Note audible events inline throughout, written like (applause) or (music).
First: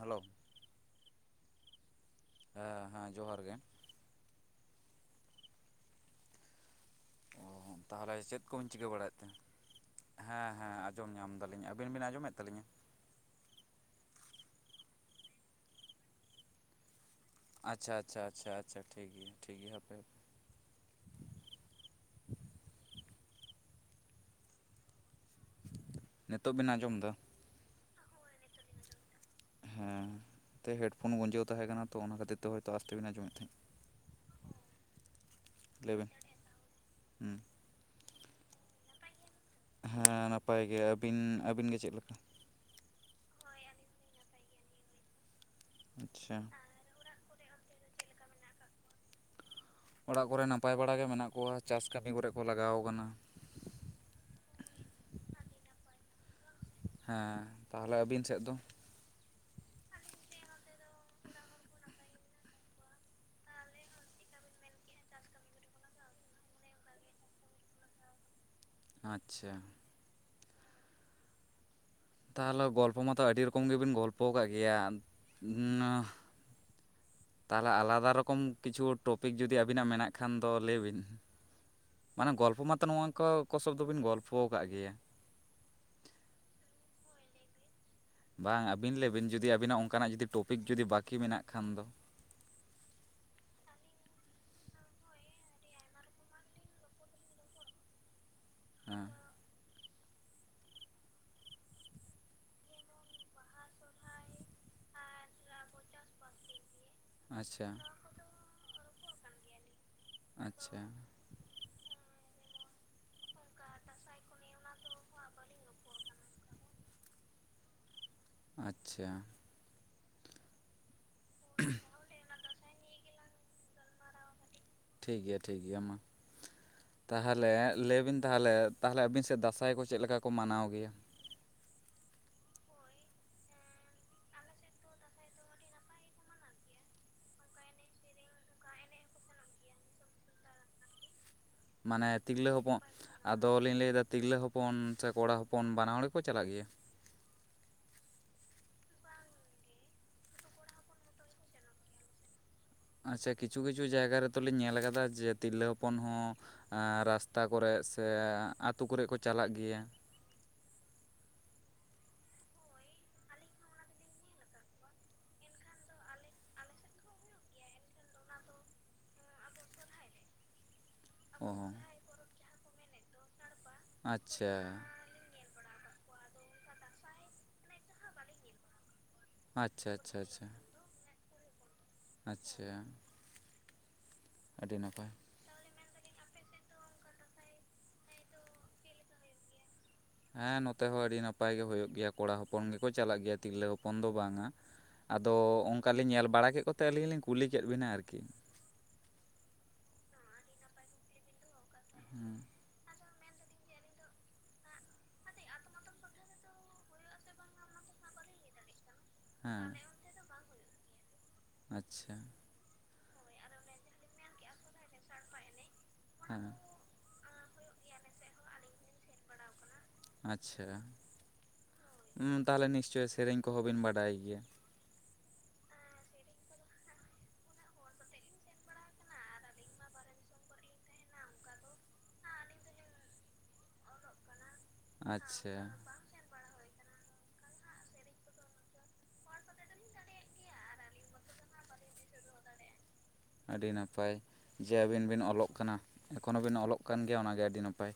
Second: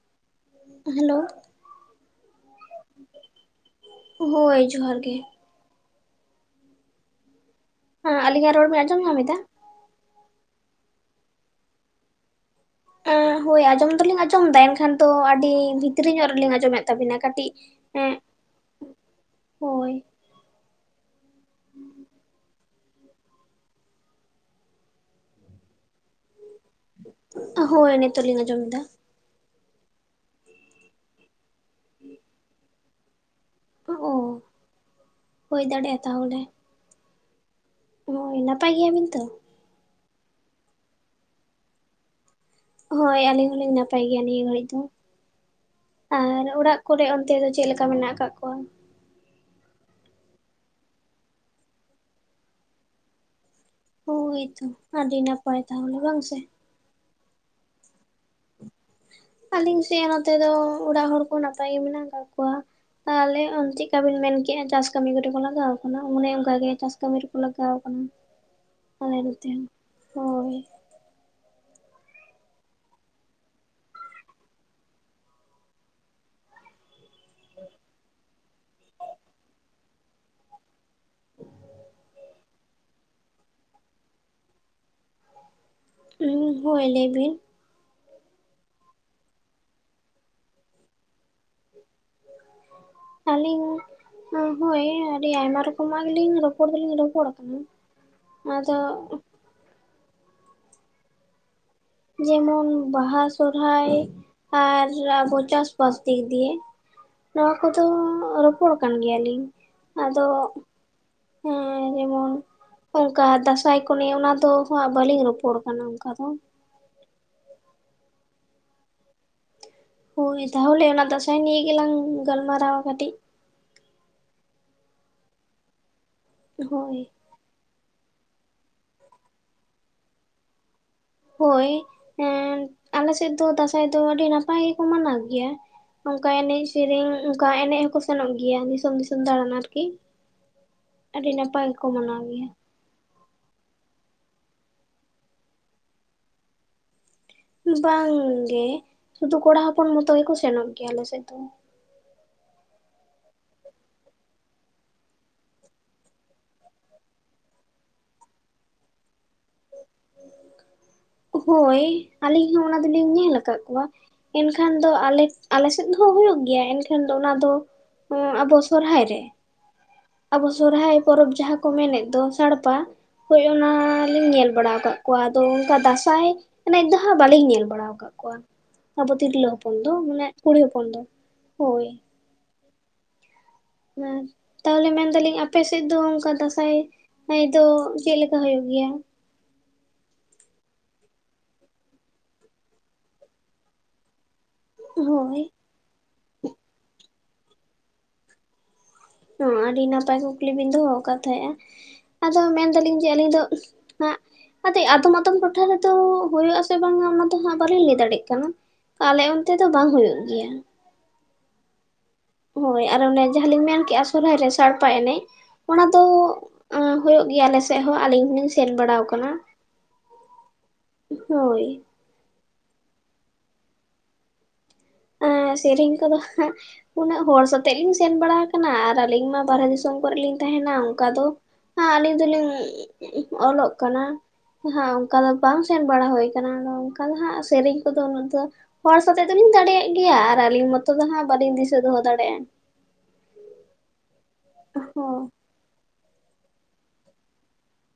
Hello hello ᱦᱮᱸ ᱦᱮᱸ ᱡᱚᱦᱟᱨ ᱜᱮ, ᱚᱦᱳᱻᱭ ᱡᱚᱦᱟᱨ ᱜᱮ᱾ ᱚᱦᱚ ᱛᱟᱦᱚᱞᱮ ᱦᱮᱸ ᱪᱮᱫ ᱟᱹᱞᱤᱧᱟᱜ ᱨᱚᱲ ᱠᱚᱵᱤᱱ ᱵᱮᱱ ᱪᱤᱠᱟᱹ ᱟᱸᱡᱚᱢ ᱵᱟᱲᱟᱭᱮᱫ ᱧᱟᱢ ᱮᱫᱟ? ᱛᱟᱦᱮᱸᱱ? ᱦᱮᱸ ᱦᱮᱸ ᱟᱸᱡᱚᱢ ᱧᱟᱢ ᱮᱫᱟ ᱞᱤᱧ, ᱟᱹᱵᱤᱱ ᱵᱤᱱ ᱟᱸᱡᱚᱢᱮᱫ ᱛᱟᱹᱞᱤᱧᱟ? ᱮᱸ ᱦᱳᱭ ᱟᱸᱡᱽᱼᱚᱢ ᱫᱚᱞᱤᱧ ᱟᱸᱡᱽᱼᱚᱢ ᱮᱫᱟ ᱮᱱᱠᱷᱟᱱ ᱛᱚ ᱟᱹᱰᱤ ᱵᱷᱤᱛᱨᱤ ᱧᱚᱜ ᱨᱮᱞᱤᱧ ᱟᱸᱡᱽᱚ ᱢᱮᱫ ᱛᱟᱵᱤᱱᱟ, ᱠᱟᱹᱴᱤᱡ ᱟᱪᱪᱷᱟ ᱮᱸᱜ, ᱟᱪᱪᱷᱟ ᱟᱪᱪᱷᱟ ᱟᱪᱪᱷᱟ ᱩᱸᱜ, ᱴᱷᱤᱠ ᱜᱮᱭᱟ ᱴᱷᱤᱠ ᱜᱮᱭᱟ ᱦᱚᱭ, ᱦᱟᱯᱮ (inaudible) (unintelligible) ᱱᱮᱛᱳᱜ ᱵᱤᱱ ᱟᱸᱡᱽᱚᱢ ᱮᱫᱟ? ᱚᱦᱳᱻᱭ ᱱᱤᱛᱚᱜ ᱞᱤᱧ ᱟᱸᱡᱽᱚᱢ ᱮᱫᱟ᱾ ᱦᱮᱸ ᱛᱮ ᱦᱮᱰᱯᱷᱳᱱ ᱜᱩᱸᱡᱟᱹᱣ ᱛᱟᱦᱮᱸ ᱠᱟᱱᱟ ᱛᱚ ᱚᱱᱟ ᱠᱷᱟᱹᱛᱤᱨ ᱛᱮ ᱦᱚᱭᱛᱚ ᱟᱥᱛᱮ ᱵᱤᱱ ᱟᱸᱡᱽᱚᱢᱮᱫ ᱛᱟᱦᱮᱸᱫ᱾ ᱚᱦᱼᱚ ᱦᱩᱭ ᱞᱟᱹᱭ ᱫᱟᱲᱮᱭᱟᱜᱼᱟ ᱵᱤᱱ ᱛᱟᱦᱚᱞᱮ, ᱦᱩᱸ, ᱱᱚᱜᱻᱚᱭ ᱱᱟᱯᱟᱭ ᱜᱮᱭᱟᱵᱤᱱ ᱛᱚ? ᱦᱮᱸ ᱱᱟᱯᱟᱭ ᱜᱮ ᱟᱹᱵᱤᱱ, ᱟᱹᱵᱤᱱ ᱜᱮ ᱪᱮᱫ ᱞᱮᱠᱟ? ᱦᱳᱭ ᱟᱹᱞᱤᱧ ᱦᱩᱞᱤᱧ ᱱᱟᱯᱟᱭ ᱜᱮᱭᱟ ᱱᱤᱭᱟᱹ ᱜᱷᱟᱹᱲᱤᱡ ᱫᱚ ᱟᱪᱪᱷᱟ ᱟᱨ ᱚᱲᱟᱜ ᱠᱚᱨᱮ ᱚᱱᱛᱮ ᱫᱚ ᱪᱮᱜ ᱞᱮᱠᱟ ᱢᱮᱱᱟᱜ ᱟᱠᱟᱜ ᱠᱚᱣᱟ? ᱚᱲᱟᱜ ᱠᱚᱨᱮ ᱱᱟᱯᱟᱭ ᱵᱟᱲᱟ ᱜᱮ ᱢᱮᱱᱟᱜ ᱠᱚᱣᱟ, ᱪᱟᱥ ᱠᱟᱹᱢᱤ ᱠᱚᱨᱮ ᱠᱚ ᱞᱟᱜᱟᱣ ᱟᱠᱟᱱᱟ᱾ ᱦᱳᱭᱛᱚ ᱟᱹᱰᱤ ᱱᱟᱯᱟᱭ ᱛᱟᱦᱚᱞᱮ ᱵᱟᱝ ᱥᱮ, ᱦᱮᱸ ᱛᱟᱦᱚᱞᱮ ᱟᱹᱵᱤᱱ ᱥᱮᱫ ᱫᱚ? ᱟᱹᱞᱤᱧ ᱥᱮᱜ ᱱᱚᱛᱮ ᱫᱚ ᱚᱲᱟᱜ ᱦᱚᱲ ᱠᱚ ᱱᱟᱯᱟᱭ ᱜᱮ ᱢᱮᱱᱟᱜ ᱟᱠᱟᱜ ᱠᱚᱣᱟ, ᱟᱞᱮ ᱚᱝ ᱪᱮᱜ ᱠᱟ ᱵᱤᱱ ᱢᱮᱱ ᱠᱮᱜᱼᱟ ᱪᱟᱥ ᱠᱟᱹᱢᱤ ᱠᱚᱨᱮ ᱠᱚ ᱞᱟᱜᱟᱣ ᱟᱠᱟᱱᱟ, ᱚᱱᱮ ᱚᱸᱠᱟ ᱜᱮ ᱪᱟᱥ ᱠᱟᱹᱢᱤ ᱨᱮᱠᱚ ᱞᱟᱜᱟᱣ ᱟᱠᱟᱱᱟ᱾ (inaudible) ᱦᱚᱭ ᱱᱚᱛᱮ ᱟᱪᱪᱷᱟ ᱦᱚᱸ, ᱦᱳᱭ᱾ ᱛᱟ ᱦᱚᱞᱚ ᱜᱚᱞᱯᱷᱚ ᱢᱟᱛᱚ ᱟᱹᱰᱤ ᱨᱚᱠᱚᱢ ᱜᱮᱵᱤᱱ ᱜᱚᱞᱯᱚ ᱟᱠᱟᱫ ᱜᱮᱭᱟ (unintelligible) ᱱᱟᱹᱦ ᱛᱟ ᱞᱟ ᱟᱞᱟᱫᱟ ᱨᱚᱠᱚᱢ ᱠᱤᱪᱷᱩ ᱦᱚ ᱴᱚᱯᱤᱠ ᱡᱩᱫᱤ ᱟᱹᱵᱤᱱᱟᱜ ᱢᱮᱱᱟᱜ ᱠᱷᱟᱱ ᱫᱚ ᱞᱟᱹᱭ ᱵᱤᱱ? (inaudible) ᱢᱟᱱᱮ ᱜᱚᱞᱯᱷᱚ ᱢᱟᱛᱚ ᱱᱚᱣᱟᱝ ᱠᱚ, ᱠᱚ ᱥᱚᱵ ᱫᱚᱵᱤᱱ ᱜᱚᱞᱯᱷᱚ ᱟᱠᱟᱫ ᱜᱮᱭᱟ, ᱩᱸ ᱦᱳᱭ ᱞᱟᱹᱭ ᱵᱤᱱ? ᱵᱟᱝᱼᱟ, ᱟᱹᱵᱤᱱ ᱞᱟᱹᱭ ᱵᱤᱱ ᱡᱩᱫᱤ ᱟᱸᱵᱤᱱᱟᱜ ᱚᱸᱠᱟᱱᱟᱜ ᱡᱩᱫᱤ ᱴᱚᱯᱤᱠ ᱡᱩᱫᱤ ᱵᱟᱠᱤ ᱢᱮᱱᱟᱜ ᱠᱷᱟᱱ ᱫᱚ ᱟᱞᱤᱝ, ᱚᱸ ᱦᱚᱸᱭ ᱟᱹᱰᱤ ᱟᱭᱢᱟ ᱨᱚᱠᱚᱢᱟᱜ ᱜᱮᱞᱤᱧ ᱨᱚᱯᱚᱲ ᱫᱚᱞᱤᱧ ᱨᱚᱯᱚᱲ ᱟᱠᱟᱱᱟ᱾ ᱟᱫᱚᱻᱩᱸᱦ ᱦᱮᱸ ᱡᱮᱢᱚᱱ ᱵᱟᱦᱟ ᱥᱚᱨᱦᱟᱭ ᱟᱨ ᱟᱵᱚ ᱪᱟᱥᱵᱟᱥ ᱫᱤᱠ ᱫᱤᱭᱮ, ᱱᱚᱣᱟ ᱟᱪᱪᱷᱟ ᱠᱚᱫᱚᱻ ᱨᱚᱯᱚᱲ ᱠᱟᱱ ᱜᱮᱭᱟ ᱞᱤᱧ, ᱟᱫᱚ ᱟᱪᱪᱷᱟ ᱦᱮᱸ ᱡᱮᱢᱚᱱ ᱚᱸᱠᱟ ᱫᱟᱸᱥᱟᱭ ᱠᱚᱱᱮ ᱚᱱᱟ ᱛᱚ ᱦᱟᱸᱜ ᱵᱟᱹᱞᱤᱝ ᱨᱚᱯᱚᱲ ᱠᱟᱱᱟ ᱚᱝᱠᱟ ᱫᱚ, ᱟᱪᱼᱪᱷᱟ, ᱦᱳᱭ ᱛᱟᱦᱚᱞᱮ ᱚᱱᱟ ᱫᱟᱥᱟᱸᱭ ᱱᱤᱭᱟᱹ ᱜᱮᱞᱟᱝ ᱜᱟᱞᱢᱟᱨᱟᱣᱼᱟ ᱠᱟᱹᱴᱤᱡ, ᱴᱷᱤᱠ ᱜᱮᱭᱟ ᱴᱷᱤᱠ ᱜᱮᱭᱟ ᱢᱟ᱾ ᱦᱳᱭ ᱛᱟᱦᱚᱞᱮ ᱞᱟᱹᱭ ᱵᱤᱱ ᱛᱟᱦᱚᱞᱮ ᱛᱟᱦᱚᱞᱮ ᱟᱹᱵᱤᱱ ᱥᱮᱫ ᱫᱟᱸᱥᱟᱭ ᱠᱚ ᱪᱮᱫ ᱞᱮᱠᱟ ᱠᱚ ᱢᱟᱱᱟᱣ ᱜᱮᱭᱟ᱾ ᱦᱳᱭ ᱦᱮᱸ ᱟᱞᱮ ᱥᱮᱫ ᱫᱚ ᱫᱟᱸᱥᱟᱭ ᱫᱚ ᱟᱹᱰᱤ ᱱᱟᱯᱟᱭ ᱜᱮᱠᱚ ᱢᱟᱱᱟᱣ ᱜᱮᱭᱟ᱾ ᱱᱚᱱᱠᱟ ᱮᱱᱮᱡ ᱥᱮᱨᱮᱧ ᱚᱱᱠᱟ ᱮᱱᱮᱡ ᱦᱚᱸᱠᱚ ᱥᱮᱱᱚᱜ ᱜᱮᱭᱟ ᱫᱤᱥᱚᱢ ᱫᱤᱥᱚᱢ ᱫᱟᱬᱟᱱ ᱟᱨᱠᱤ ᱟᱹᱰᱤ ᱱᱟᱯᱟᱭ ᱜᱮᱠᱚ ᱢᱟᱱᱮ ᱢᱟᱱᱟᱣ ᱜᱮᱭᱟ ᱛᱤᱨᱞᱟᱹ ᱦᱚᱯᱚᱸᱜ ᱟᱫᱚ ᱞᱤᱧ ᱞᱟᱹᱭ ᱮᱫᱟ ᱛᱤᱨᱞᱟᱹ ᱦᱚᱯᱚᱱ ᱥᱮ ᱠᱚᱲᱟ ᱦᱚᱯᱚᱱ ᱵᱟᱱᱟ ᱦᱚᱲ ᱜᱮ ᱠᱚ ᱪᱟᱞᱟᱜ ᱜᱮᱭᱟ᱾ ᱵᱟᱝ ᱜᱮ ᱥᱩᱫᱩ ᱠᱚᱲᱟ ᱦᱚᱯᱚᱱ ᱢᱚᱛᱚ ᱜᱮᱠᱚ ᱥᱮᱱᱚᱜ ᱜᱮᱭᱟ ᱟᱞᱮ ᱥᱮᱫ ᱫᱚ ᱟᱪᱪᱷᱟ ᱠᱤᱪᱷᱩᱼᱠᱤᱪᱷᱩ ᱡᱟᱭᱜᱟ ᱨᱮᱛᱚ ᱞᱤᱧ ᱧᱮᱞ ᱠᱟᱫᱟ ᱡᱮ ᱛᱤᱨᱞᱟᱹ ᱦᱚᱯᱚᱱ ᱦᱚᱸ ᱟᱸ ᱨᱟᱥᱛᱟ ᱠᱚᱨᱮ ᱥᱮ ᱟᱹᱛᱩ ᱠᱚᱨᱮ ᱠᱚ ᱪᱟᱞᱟᱜ ᱜᱮᱭᱟ᱾ ᱦᱳᱭ ᱟᱹᱞᱤᱧ ᱦᱚᱸ ᱚᱱᱟ ᱫᱚᱞᱤᱧ ᱧᱮᱞ ᱟᱠᱟᱫ ᱠᱚᱣᱟ᱾ ᱮᱱᱠᱷᱟᱱ ᱫᱚ ᱟᱞᱮ ᱟᱞᱮ ᱥᱮᱫ ᱦᱚᱸ ᱦᱩᱭᱩᱜ ᱜᱮᱭᱟ ᱮᱱᱠᱷᱟᱱ ᱫᱚ ᱚᱱᱟ ᱫᱚ ᱚᱸ ᱟᱵᱚ ᱥᱚᱨᱦᱟᱭ ᱨᱮ ᱟᱵᱚ ᱥᱚᱨᱦᱟᱭ ᱯᱚᱨᱚᱵᱽ ᱚ ᱡᱟᱦᱟᱸ ᱠᱚ ᱦᱚᱸ ᱢᱮᱱᱮᱫ ᱫᱚ ᱥᱟᱲᱯᱟ ᱦᱳᱭ ᱚᱱᱟ ᱞᱤᱧ ᱧᱮᱞ ᱟᱪᱪᱷᱟ ᱵᱟᱲᱟ ᱟᱠᱟᱫ ᱠᱚ ᱟᱫᱚ ᱚᱱᱠᱟ ᱫᱟᱸᱥᱟᱭ ᱮᱱᱮᱡ ᱫᱚ ᱦᱟᱸᱜ ᱵᱟᱹᱞᱤᱧ ᱧᱮᱞ ᱵᱟᱲᱟ ᱟᱠᱟᱫ ᱠᱚᱣᱟ ᱟᱵᱚ ᱛᱤᱨᱞᱟᱹ ᱦᱚᱯᱚᱱ ᱟᱪᱪᱷᱟ ᱫᱚ ᱟᱪᱪᱷᱟ ᱢᱟᱱᱮ ᱟᱪᱪᱷᱟ ᱠᱩᱲᱤ ᱦᱚᱯᱚᱱ ᱫᱚ ᱦᱳᱭ ᱟᱪᱪᱷᱟ ᱦᱮᱸ ᱟᱹᱰᱤ ᱛᱟᱦᱚᱞᱮ ᱢᱮᱱ ᱱᱟᱯᱟᱭ ᱫᱟᱹᱞᱤᱧ ᱟᱯ ᱟᱯᱮᱥᱮᱫ ᱫᱚ ᱚᱱᱠᱟ ᱫᱟᱸᱥᱟᱭ ᱦᱮᱸᱭ ᱫᱚ ᱪᱮᱫ ᱞᱮᱠᱟ ᱦᱩᱭᱩᱜ ᱜᱮᱭᱟ᱾ ᱦᱮᱸ ᱱᱚᱛᱮ ᱦᱚᱸ ᱟᱹᱰᱤ ᱱᱟᱯᱟᱭ ᱜᱮ ᱦᱩᱭᱩᱜ ᱜᱮᱭᱟ ᱠᱚᱲᱟ ᱦᱚᱯᱚᱱ ᱜᱮᱠᱚ ᱪᱟᱞᱟᱜ ᱜᱮᱭᱟ ᱛᱤᱨᱞᱟᱹ ᱦᱚᱯᱚᱱ ᱫᱚ ᱵᱟᱝᱼᱟ᱾ ᱟᱫᱚ ᱦᱳᱭ ᱚᱝᱠᱟ ᱞᱤᱧ ᱧᱮᱞ ᱵᱟᱲᱟ ᱠᱮᱫ ᱠᱚᱛᱮ ᱟᱹᱞᱤᱧ ᱞᱤᱧ ᱠᱩᱞᱤ ᱠᱮᱫ ᱵᱤᱱᱟ ᱟᱨᱠᱤ ᱦᱚᱸ ᱟᱹᱰᱤ ᱱᱟᱯᱟᱭ ᱠᱩᱠᱞᱤ ᱵᱤᱱ ᱫᱚᱦᱚ ᱟᱠᱟᱫ ᱛᱟᱦᱮᱸᱫᱼᱟ᱾ ᱦᱮᱸ ᱟᱫᱚ ᱢᱮᱱ ᱫᱟᱹᱞᱤᱧ ᱡᱮ ᱟᱹᱞᱤᱧ ᱫᱚ ᱦᱟᱸᱜ ᱟᱫᱚ ᱟᱫᱚᱢᱼᱟᱫᱚᱢ ᱴᱚᱴᱷᱟ ᱨᱮᱫᱚ ᱦᱩᱭᱩᱜ ᱟᱥᱮ ᱵᱟᱸᱜᱟ ᱚᱱᱟ ᱫᱚ ᱦᱟᱸᱜ ᱵᱟᱹᱞᱤᱧ ᱞᱟᱹᱭ ᱫᱟᱲᱮᱭᱟᱜ ᱠᱟᱱᱟ᱾ ᱟᱞᱮ ᱚᱱᱛᱮ ᱫᱚ ᱦᱮᱸ ᱵᱟᱝ ᱦᱩᱭᱩᱜ ᱜᱮᱭᱟ᱾ ᱟᱪᱪᱷᱟ ᱦᱳᱭ ᱟᱨ ᱚᱱᱮ ᱡᱟᱦᱟᱸ ᱞᱤᱧ ᱢᱮᱱ ᱠᱮᱜᱼᱟ ᱥᱚᱨᱦᱟᱭ ᱨᱮ ᱥᱟᱲᱯᱟ ᱮᱱᱮᱡ ᱚᱱᱟ ᱫᱚ ᱦᱮᱸ ᱟᱸ ᱦᱩᱭᱩᱜ ᱜᱮᱭᱟ ᱟᱞᱮᱥᱮᱫ ᱦᱚᱸ ᱟᱹᱞᱤᱧ ᱦᱚᱸᱞᱤᱧ ᱥᱮᱱ ᱵᱟᱲᱟᱣ ᱠᱟᱱᱟ (unintelligible) ᱟᱪᱪᱷᱟ ᱦᱳᱭ᱾ ᱦᱩᱸ ᱛᱟᱦᱚᱞᱮ ᱱᱤᱥᱪᱚᱭ ᱥᱮᱨᱮᱧ ᱠᱚᱦᱚᱸ ᱵᱮᱱ ᱵᱟᱰᱟᱭ ᱜᱮᱭᱟ᱾ ᱮᱸ ᱥᱮᱨᱮᱧ ᱠᱚᱫᱚ ᱦᱟᱸᱜ ᱩᱱᱟᱹᱜ ᱦᱚᱲ ᱥᱟᱛᱮᱜ ᱞᱤᱧ ᱥᱮᱱ ᱵᱟᱲᱟᱣ ᱟᱠᱟᱱᱟ ᱟᱨ ᱟᱹᱞᱤᱧ ᱢᱟ ᱵᱟᱦᱨᱮ ᱫᱤᱥᱚᱢ ᱠᱚᱨᱮ ᱞᱤᱧ ᱛᱟᱦᱮᱱᱟ ᱚᱱᱠᱟ ᱫᱚ ᱦᱮᱸ ᱟᱹᱞᱤᱧ ᱫᱩᱞᱤᱧ ᱚᱞᱚᱜ ᱠᱟᱱᱟ᱾ ᱦᱮᱸ ᱚᱱᱠᱟ ᱫᱚ ᱵᱟᱝ ᱥᱮᱱ ᱵᱟᱲᱟ ᱦᱩᱭ ᱟᱠᱟᱱᱟ᱾ ᱜᱚᱝ ᱟᱫᱚ ᱦᱟᱸᱜ ᱥᱮᱨᱮᱧ ᱠᱚᱫᱚ ᱩᱱᱟᱹᱜ ᱫᱚ ᱦᱚᱲ ᱥᱟᱛᱮᱜ ᱫᱚᱞᱤᱧ ᱫᱟᱲᱮᱭᱟᱜ ᱜᱮᱭᱟ ᱟᱨ ᱟᱹᱞᱤᱧ ᱢᱚᱛᱚ ᱫᱚ ᱦᱟᱸᱜ ᱵᱟᱹᱞᱤᱧ ᱫᱤᱥᱟᱹ ᱫᱚᱦᱚ ᱫᱟᱲᱮᱭᱟᱜᱼᱟ᱾ ᱟᱹᱰᱤ ᱱᱟᱯᱟᱭ ᱡᱮ ᱟᱹᱵᱤᱱ ᱵᱤᱱ ᱦᱳᱭ ᱚᱞᱚᱜ ᱠᱟᱱᱟ᱾ ᱮᱠᱷᱚᱱᱚ ᱵᱤᱱ ᱚᱞᱚᱜ ᱠᱟᱱ ᱜᱮᱭᱟ ᱚᱱᱟ ᱜᱮ ᱟᱹᱰᱤ ᱱᱟᱯᱟᱭ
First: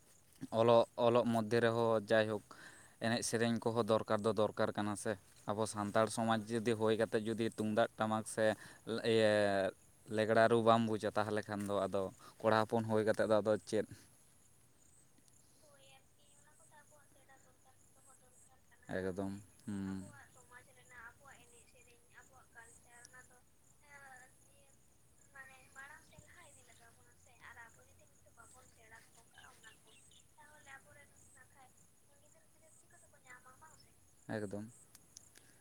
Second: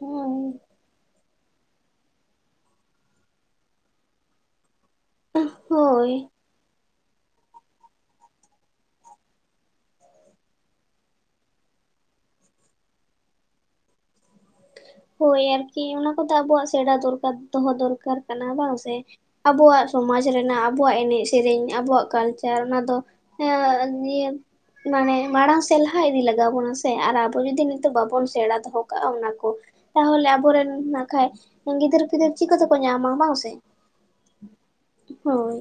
ᱦᱳᱭ ᱚᱞᱚᱜ ᱚᱞᱚᱜ ᱢᱚᱫᱽᱫᱷᱮ ᱨᱮᱦᱚᱸ ᱡᱟᱭᱦᱳᱠ ᱮᱱᱮᱡ ᱥᱮᱨᱮᱧ ᱠᱚᱦᱚᱸ ᱫᱚᱨᱠᱟᱨ ᱫᱚ ᱫᱚᱨᱠᱟᱨ ᱠᱟᱱᱟ ᱥᱮ ᱟᱵᱚ ᱥᱟᱱᱛᱟᱲ ᱦᱳᱭ ᱥᱚᱢᱟᱡᱽ ᱡᱩᱫᱤ ᱦᱩᱭ ᱠᱟᱛᱮᱫ ᱡᱩᱫᱤ ᱛᱩᱢᱫᱟᱜ ᱴᱟᱢᱟᱠ ᱥᱮ ᱞᱮ ᱤᱭᱟᱹ ᱞᱮᱜᱽᱲᱟ ᱨᱩ ᱵᱟᱢ ᱵᱩᱡᱟ ᱛᱟᱦᱚᱞᱮ ᱠᱷᱟᱱ ᱫᱚ ᱟᱫᱚ ᱠᱚᱲᱟ ᱦᱚᱯᱚᱱ ᱦᱩᱭ ᱠᱟᱛᱮᱫ ᱫᱚ ᱟᱫᱚ ᱪᱮᱫ ᱦᱳᱭ ᱟᱨᱠᱤ ᱚᱱᱟ ᱠᱚᱫᱚ ᱟᱵᱚᱣᱟᱜ ᱥᱮᱬᱟ ᱫᱚᱨᱠᱟᱨ ᱫᱚᱦᱚ ᱫᱚᱨᱠᱟᱨ ᱠᱟᱱᱟ ᱵᱟᱝ ᱥᱮ ᱮᱠᱫᱚᱢ ᱟᱵᱚᱣᱟᱜ ᱦᱩᱸ ᱥᱚᱢᱟᱡᱽ ᱨᱮᱱᱟᱜ ᱟᱵᱚᱣᱟᱜ ᱮᱱᱮᱡ ᱥᱮᱨᱮᱧ ᱟᱵᱚᱣᱟᱜ ᱠᱟᱞᱪᱟᱨ ᱚᱱᱟ ᱫᱚ ᱮᱸ ᱱᱤᱭᱟᱹ ᱢᱟᱱᱮ ᱢᱟᱲᱟᱝ ᱥᱮᱫ ᱞᱟᱦᱟ ᱤᱫᱤ ᱞᱟᱜᱟᱣ ᱵᱚᱱᱟ ᱥᱮ ᱟᱨ ᱟᱵᱚ ᱡᱩᱫᱤ ᱱᱤᱛᱚᱜ ᱵᱟᱵᱚᱱ ᱥᱮᱬᱟ ᱫᱚᱦᱚ ᱠᱟᱜᱼᱟ ᱚᱱᱟ ᱠᱚ ᱛᱟᱦᱚᱞᱮ ᱟᱵᱚᱨᱮᱱ ᱱᱟ ᱠᱷᱟᱡ ᱜᱤᱫᱟᱹᱨ ᱯᱤᱫᱟᱹᱨ ᱪᱤᱠᱟᱹ ᱛᱮᱠᱚ ᱧᱟᱢᱟ ᱵᱟᱝ ᱥᱮ? ᱮᱠᱫᱚᱢ ᱾ ᱦᱳᱭ ᱾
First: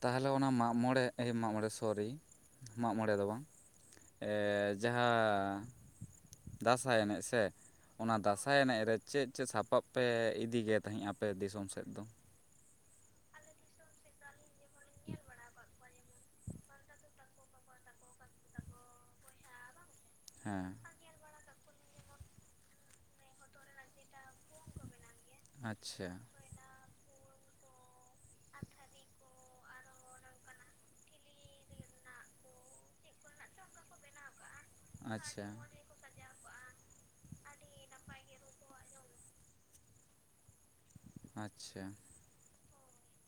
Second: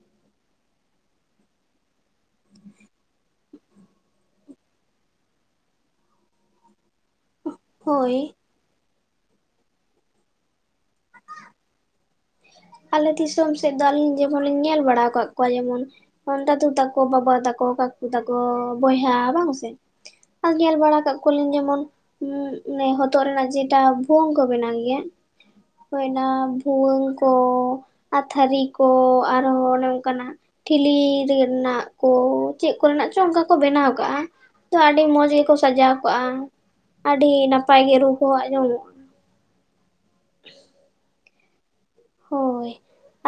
ᱛᱟᱦᱞᱮ ᱚᱱᱟ ᱢᱟᱜ ᱢᱚᱬᱮ ᱮ ᱢᱟᱜ ᱢᱚᱬᱮ ᱥᱚᱨᱤ ᱢᱟᱜ ᱢᱚᱬᱮ ᱫᱚ ᱵᱟᱝ ᱮ, ᱡᱟᱦᱟᱸ ᱫᱟᱸᱥᱟᱭ ᱮᱱᱮᱡ ᱥᱮ -ᱼ ᱦᱳᱭ ᱚᱱᱟ ᱫᱟᱸᱥᱟᱭ ᱮᱱᱮᱡ ᱨᱮ ᱪᱮᱫ ᱪᱮᱫ ᱥᱟᱯᱟᱵ ᱯᱮ ᱤᱫᱤᱜ ᱜᱮ ᱛᱟᱦᱮᱸ ᱟᱯᱮ ᱫᱤᱥᱚᱢ ᱥᱮᱫ ᱫᱚ? ᱟᱞᱮ ᱫᱤᱥᱚᱢ ᱥᱮᱫ ᱫᱚ ᱟᱞᱤᱧ ᱡᱮᱢᱚᱱᱤᱧ ᱧᱮᱞ ᱵᱟᱲᱟ ᱟᱠᱟᱫ ᱠᱚᱣᱟ ᱡᱮᱢᱚᱱ ᱫᱟᱹᱫᱩ ᱛᱟᱠᱚ ᱵᱟᱵᱟ ᱛᱟᱠ ᱠᱟ ᱠᱩ ᱛᱟᱠᱚ ᱵᱚᱭᱦᱟ ᱵᱟᱝ ᱥᱮ ᱟᱨ ᱦᱮᱸ ᱧᱮᱞ ᱵᱟᱲᱟ ᱠᱟᱜ ᱠᱚᱤᱱ ᱡᱮᱢᱚᱱ ᱢᱮ ᱦᱚᱛᱚᱫ ᱨᱮᱱᱟᱜ ᱡᱮᱴᱟ ᱵᱷᱩᱣᱟᱹᱝ ᱠᱚ ᱵᱮᱱᱟᱣ ᱜᱮᱭᱟ ᱦᱩᱭ ᱟᱪᱪᱷᱟ ᱚᱱᱟ ᱵᱷᱩᱣᱟᱹᱝ ᱠᱚ, ᱟᱨ ᱛᱷᱟᱹᱨᱤ ᱠᱚ ᱟᱨᱚ ᱚᱱᱮ ᱚᱝᱠᱟᱱᱟᱜ ᱴᱷᱤᱞᱤ ᱨᱮ-ᱱᱟᱜ ᱠᱚ᱿ ᱪᱮᱫ ᱠᱚᱨᱮᱱᱟᱜ ᱪᱚ ᱚᱱᱠᱟ ᱠᱚ ᱵᱮᱱᱟᱣ ᱠᱟᱜᱼᱟ ᱛᱚ ᱟᱹᱰᱤ ᱢᱚᱡᱽ ᱟᱪᱪᱷᱟ ᱜᱮᱠᱚ ᱥᱟᱡᱟᱣ ᱠᱟᱜᱼᱟ ᱾ ᱟᱹᱰᱤ ᱱᱟᱯᱟᱭ ᱜᱮ ᱨᱩ-ᱠᱚᱣᱟᱜ ᱧᱟᱢᱚᱜᱼᱟ᱿ ᱴᱷᱮᱡ ᱾ ᱟᱪ-ᱪᱷᱟ ᱾ ᱦᱳᱭ ᱾